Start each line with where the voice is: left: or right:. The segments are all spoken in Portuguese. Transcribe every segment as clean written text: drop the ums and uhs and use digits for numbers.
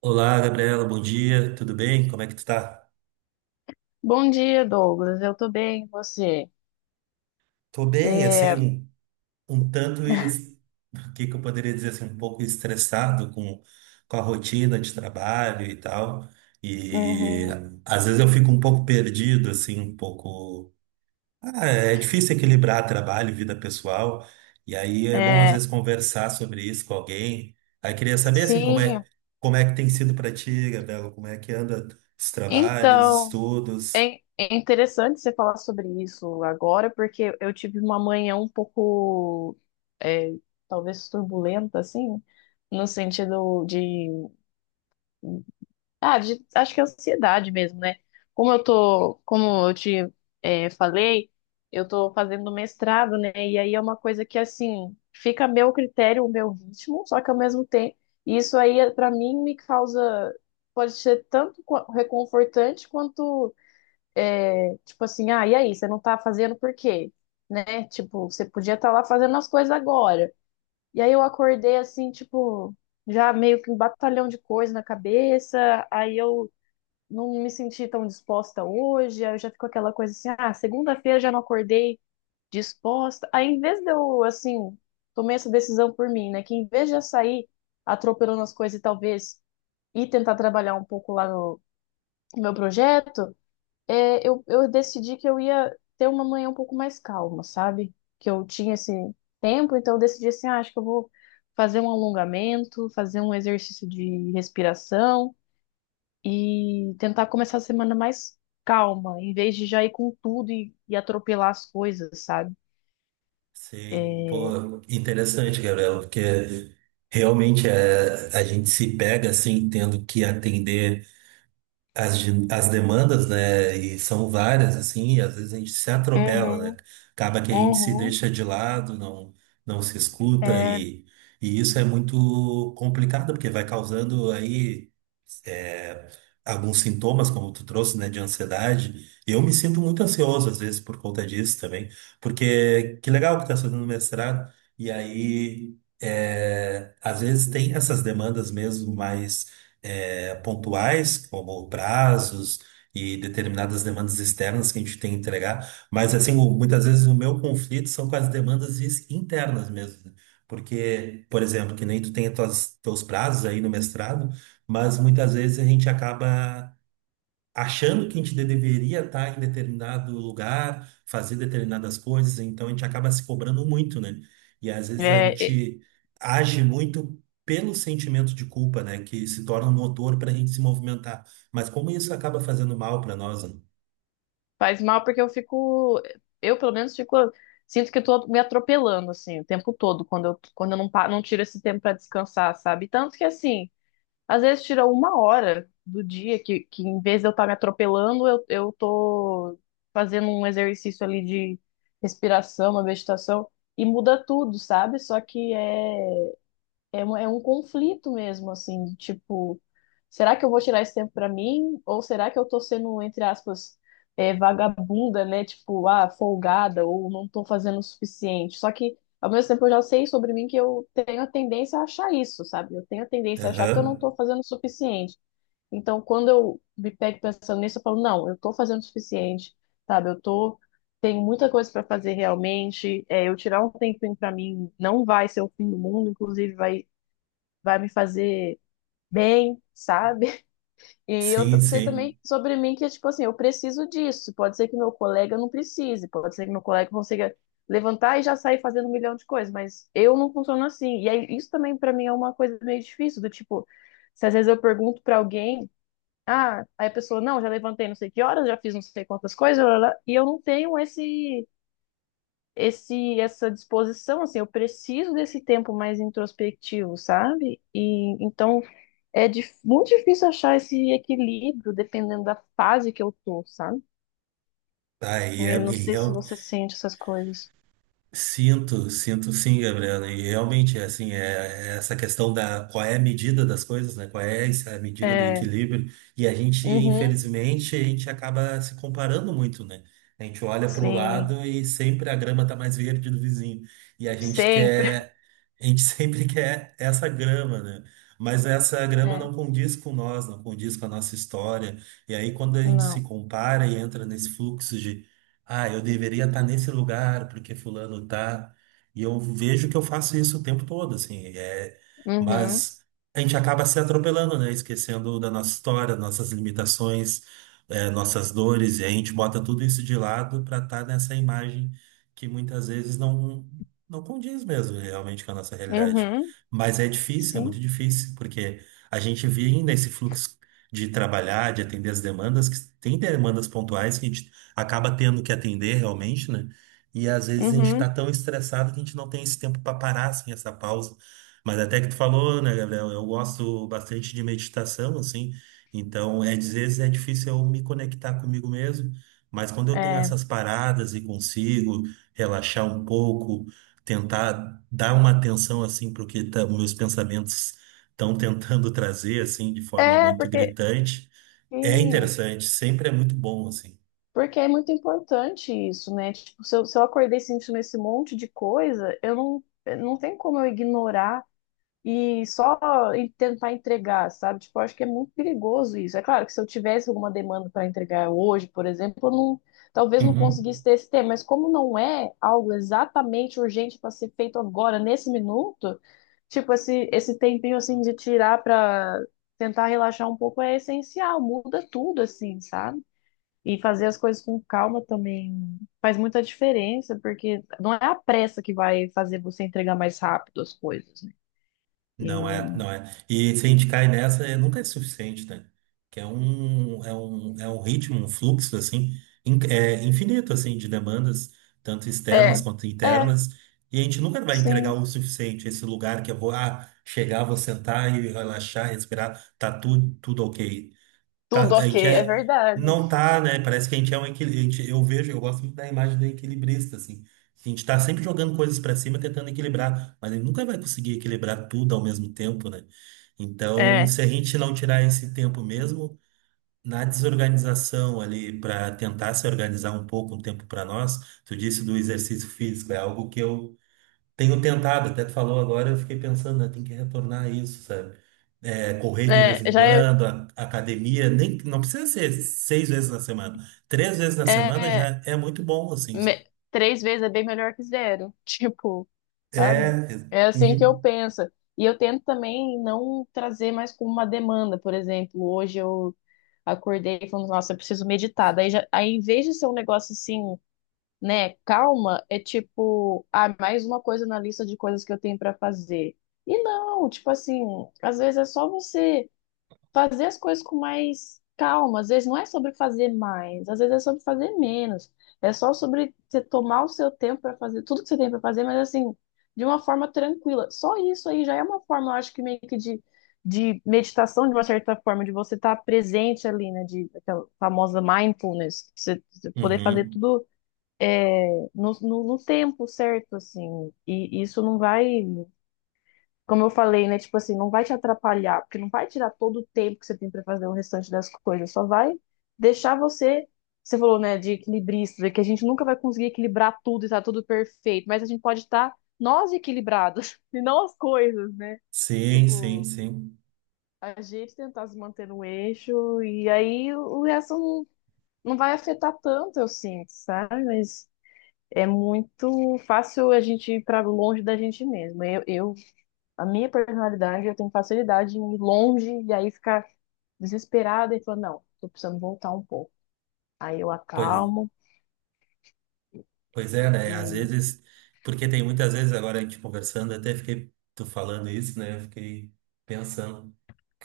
right: Olá, Gabriela, bom dia, tudo bem? Como é que tu tá?
left: Bom dia, Douglas. Eu tô bem, e você?
right: Tô bem,
left: É,
right: assim, um tanto, o que que eu poderia dizer, assim, um pouco estressado com a rotina de trabalho e tal, e
left: uhum,
right: às vezes eu fico um pouco perdido, assim, um pouco. Ah, é difícil equilibrar trabalho e vida pessoal, e aí é bom às
left: é,
right: vezes conversar sobre isso com alguém. Aí queria saber, assim,
left: sim,
right: como é que tem sido pra ti, Gabriela, como é que anda os trabalhos,
left: então,
right: estudos.
left: é interessante você falar sobre isso agora, porque eu tive uma manhã é, talvez turbulenta, assim, no sentido de acho que é ansiedade mesmo, né? Como eu te falei, eu tô fazendo mestrado, né? E aí é uma coisa que, assim, fica a meu critério, o meu ritmo, só que ao mesmo tempo, isso aí, pra mim, me causa, pode ser tanto reconfortante quanto, tipo assim, ah, e aí, você não tá fazendo por quê? Né? Tipo, você podia estar lá fazendo as coisas agora. E aí eu acordei, assim, tipo, já meio que um batalhão de coisa na cabeça, aí eu não me senti tão disposta hoje, aí eu já fico aquela coisa assim, ah, segunda-feira já não acordei disposta. Aí em vez de eu, assim, tomei essa decisão por mim, né, que em vez de eu sair atropelando as coisas e talvez ir tentar trabalhar um pouco lá no, no meu projeto, eu decidi que eu ia ter uma manhã um pouco mais calma, sabe? Que eu tinha esse tempo, então eu decidi assim, ah, acho que eu vou fazer um alongamento, fazer um exercício de respiração e tentar começar a semana mais calma, em vez de já ir com tudo e atropelar as coisas, sabe?
right: Sei,
left: É,
right: pô, interessante, Gabriela, porque realmente é, a gente se pega assim, tendo que atender as demandas, né? E são várias, assim, e às vezes a gente se atropela, né?
left: uhum,
right: Acaba que a gente se
left: uhum.
right: deixa de lado, não, não se escuta,
left: é,
right: e isso é muito complicado, porque vai causando aí alguns sintomas, como tu trouxe, né, de ansiedade. Eu me sinto muito ansioso às vezes por conta disso também, porque que legal que tá fazendo mestrado e aí é, às vezes tem essas demandas mesmo mais é, pontuais, como prazos e determinadas demandas externas que a gente tem que entregar, mas assim muitas vezes o meu conflito são com as demandas internas mesmo, né? Porque, por exemplo, que nem tu tem os teus prazos aí no mestrado, mas muitas vezes a gente acaba achando que a gente deveria estar em determinado lugar, fazer determinadas coisas, então a gente acaba se cobrando muito, né? E às vezes a
left: é, é-
right: gente age muito pelo sentimento de culpa, né? Que se torna um motor para a gente se movimentar. Mas como isso acaba fazendo mal para nós, né?
left: Faz mal porque eu pelo menos fico, sinto que eu tô me atropelando assim o tempo todo quando eu não tiro esse tempo pra descansar, sabe? Tanto que assim às vezes tira uma hora do dia que em vez de eu estar me atropelando, eu tô fazendo um exercício ali de respiração, uma meditação, e muda tudo, sabe? Só que é. É, é um conflito mesmo, assim, de tipo, será que eu vou tirar esse tempo pra mim? Ou será que eu tô sendo, entre aspas, vagabunda, né? Tipo, ah, folgada, ou não tô fazendo o suficiente. Só que, ao mesmo tempo, eu já sei sobre mim que eu tenho a tendência a achar isso, sabe? Eu tenho a tendência a achar que eu não
right: Aham.
left: tô fazendo o suficiente. Então, quando eu me pego pensando nisso, eu falo, não, eu tô fazendo o suficiente, sabe? Eu tô. Tenho muita coisa para fazer realmente. É, eu tirar um tempinho para mim não vai ser o fim do mundo, inclusive vai me fazer bem, sabe? E eu
right: Sim,
left: sei
right: sim.
left: também sobre mim que, tipo assim, eu preciso disso. Pode ser que meu colega não precise, pode ser que meu colega consiga levantar e já sair fazendo um milhão de coisas, mas eu não funciono assim. E aí, isso também pra mim é uma coisa meio difícil, do tipo, se às vezes eu pergunto pra alguém, ah, aí a pessoa, não, já levantei não sei que horas, já fiz não sei quantas coisas, lá, lá, lá, e eu não tenho esse. Essa disposição, assim, eu preciso desse tempo mais introspectivo, sabe? E então é muito difícil achar esse equilíbrio dependendo da fase que eu tô, sabe?
right: Tá, e é,
left: Eu não sei se você sente essas coisas.
right: sinto, sinto sim, Gabriela. E realmente, assim, é essa questão da qual é a medida das coisas, né? Qual é essa a medida do
left: É,
right: equilíbrio? E a gente,
left: uhum,
right: infelizmente, a gente acaba se comparando muito, né? A gente olha para o
left: sim,
right: lado e sempre a grama tá mais verde do vizinho. E a gente
left: sempre.
right: quer, a gente sempre quer essa grama, né? Mas essa grama não
left: É,
right: condiz com nós, não condiz com a nossa história. E aí, quando a gente se
left: não.
right: compara e entra nesse fluxo de ah, eu deveria estar nesse lugar porque fulano tá. E eu vejo que eu faço isso o tempo todo, assim. É.
left: Uhum,
right: Mas a gente acaba se atropelando, né? Esquecendo da nossa história, nossas limitações, é, nossas dores. E a gente bota tudo isso de lado para estar nessa imagem que muitas vezes não condiz mesmo né, realmente com a nossa realidade.
left: uhum,
right: Mas é difícil, é muito
left: sim,
right: difícil, porque a gente vive nesse fluxo de trabalhar, de atender as demandas, que tem demandas pontuais que a gente acaba tendo que atender realmente, né? E às vezes a gente está
left: uhum,
right: tão estressado que a gente não tem esse tempo para parar, assim, essa pausa. Mas até que tu falou, né, Gabriel? Eu gosto bastante de meditação, assim. Então, é, às vezes é difícil eu me conectar comigo mesmo, mas quando eu tenho
left: é.
right: essas paradas e consigo relaxar um pouco, tentar dar uma atenção, assim, para o que meus pensamentos estão tentando trazer, assim, de forma muito
left: Porque,
right: gritante, é
left: sim,
right: interessante, sempre é muito bom, assim.
left: porque é muito importante isso, né? Tipo, se eu acordei sentindo esse monte de coisa, eu não, não tem como eu ignorar e só tentar entregar, sabe? Tipo, eu acho que é muito perigoso isso. É claro que se eu tivesse alguma demanda para entregar hoje, por exemplo, eu não, talvez não conseguisse
right: Uhum.
left: ter esse tema, mas como não é algo exatamente urgente para ser feito agora, nesse minuto, tipo, esse tempinho assim de tirar para tentar relaxar um pouco é essencial, muda tudo assim, sabe? E fazer as coisas com calma também faz muita diferença, porque não é a pressa que vai fazer você entregar mais rápido as coisas, né?
right: Não é, não é. E se a gente cai nessa, é, nunca é suficiente, né? Que é um ritmo, um fluxo, assim, é infinito, assim, de demandas, tanto externas
left: É,
right: quanto
left: é,
right: internas, e a gente nunca vai entregar
left: sim.
right: o suficiente, esse lugar que eu vou, ah, chegar, vou sentar e relaxar, respirar, tá tudo, tudo ok. Tá,
left: Tudo
right: a
left: ok,
right: gente
left: é
right: é,
left: verdade.
right: não tá, né? Parece que a gente é um equilibrista. Eu vejo, eu gosto muito da imagem do equilibrista, assim. A gente tá sempre jogando coisas para cima, tentando equilibrar, mas ele nunca vai conseguir equilibrar tudo ao mesmo tempo, né? Então,
left: Né?
right: se a gente não tirar esse tempo mesmo na desorganização ali para tentar se organizar um pouco, um tempo para nós, tu disse do exercício físico, é algo que eu tenho tentado, até tu falou agora, eu fiquei pensando, né, tem que retornar a isso, sabe? É, correr de vez em
left: Já é,
right: quando, academia, nem, não precisa ser 6 vezes na semana. 3 vezes na semana
left: é
right: já é muito bom, assim.
left: me- três vezes é bem melhor que zero, tipo,
right: É,
left: sabe? É assim que eu
right: uhum,
left: penso. E eu tento também não trazer mais como uma demanda, por exemplo, hoje eu acordei falando, nossa, eu preciso meditar. Em vez de ser um negócio assim, né, calma, é tipo, ah, mais uma coisa na lista de coisas que eu tenho pra fazer. E não, tipo assim, às vezes é só você fazer as coisas com mais calma. Às vezes não é sobre fazer mais, às vezes é sobre fazer menos. É só sobre você tomar o seu tempo para fazer tudo que você tem para fazer, mas assim, de uma forma tranquila. Só isso aí já é uma forma, eu acho que meio que de meditação, de uma certa forma, de você estar presente ali, né? De aquela famosa mindfulness, que você poder fazer
right: uhum.
left: tudo. É, no tempo certo, assim, e isso não vai como eu falei, né? Tipo assim, não vai te atrapalhar, porque não vai tirar todo o tempo que você tem para fazer o restante das coisas, só vai deixar você. Você falou, né, de equilibrista, que a gente nunca vai conseguir equilibrar tudo e tá tudo perfeito, mas a gente pode estar nós equilibrados e não as coisas, né?
right: Sim, sim,
left: Tipo,
right: sim.
left: a gente tentar se manter no eixo e aí o resto não, não vai afetar tanto, eu sinto, sabe? Mas é muito fácil a gente ir para longe da gente mesmo. Eu, a minha personalidade, eu tenho facilidade em ir longe e aí ficar desesperada e falar, não, tô precisando voltar um pouco. Aí eu
right: Pois,
left: acalmo
right: pois é, né? Às
left: e.
right: vezes, porque tem muitas vezes agora a gente conversando, até fiquei, tu falando isso, né? Eu fiquei pensando.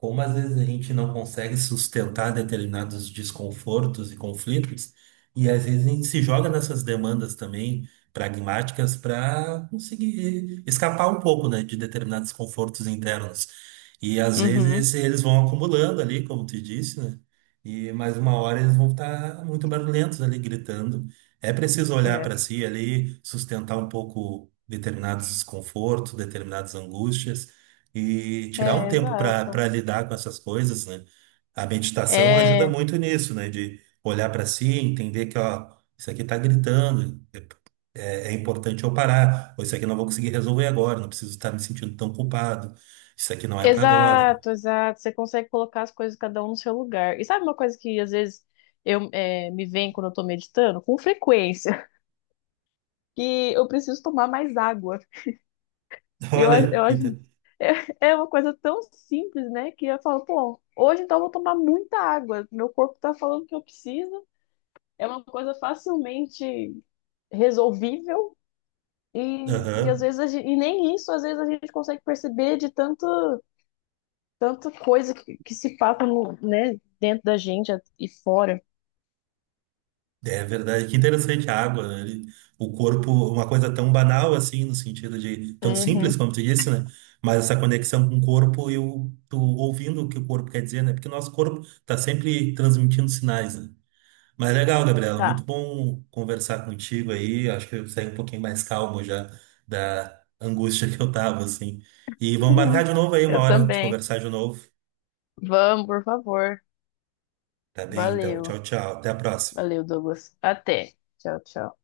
right: Como às vezes a gente não consegue sustentar determinados desconfortos e conflitos, e às vezes a gente se joga nessas demandas também pragmáticas para conseguir escapar um pouco, né, de determinados confortos internos. E às
left: Uhum.
right: vezes eles vão acumulando ali, como tu disse, né? E mais uma hora eles vão estar muito barulhentos ali, gritando. É preciso olhar
left: É,
right: para si ali, sustentar um pouco determinados desconfortos, determinadas angústias e tirar um
left: é,
right: tempo
left: exato.
right: para lidar com essas coisas, né? A meditação ajuda
left: É,
right: muito nisso, né? De olhar para si, entender que, ó, isso aqui tá gritando, é, é importante eu parar, ou isso aqui eu não vou conseguir resolver agora, não preciso estar me sentindo tão culpado, isso aqui não é para agora.
left: exato, exato. Você consegue colocar as coisas cada um no seu lugar. E sabe uma coisa que às vezes eu me vem quando eu tô meditando? Com frequência, que eu preciso tomar mais água.
right: Olha,
left: Eu acho.
right: inte-.
left: É, é uma coisa tão simples, né? Que eu falo, pô, hoje então eu vou tomar muita água. Meu corpo tá falando que eu preciso. É uma coisa facilmente resolvível. E, e às
right: Aham.
left: vezes a gente, e nem isso às vezes a gente consegue perceber de tanto, tanta coisa que se passa no, né, dentro da gente e fora.
right: É verdade, que interessante a água, né? Ele-. O corpo, uma coisa tão banal assim, no sentido de tão
left: Uhum.
right: simples como tu disse, né? Mas essa conexão com o corpo e o, tu ouvindo o que o corpo quer dizer, né? Porque o nosso corpo tá sempre transmitindo sinais, né? Mas legal, Gabriela, muito
left: Tá.
right: bom conversar contigo aí. Acho que eu saí um pouquinho mais calmo já da angústia que eu tava, assim. E vamos marcar de novo aí, uma
left: Eu
right: hora de
left: também.
right: conversar de novo.
left: Vamos, por favor.
right: Tá bem, então.
left: Valeu.
right: Tchau, tchau. Até a próxima.
left: Valeu, Douglas. Até. Tchau, tchau.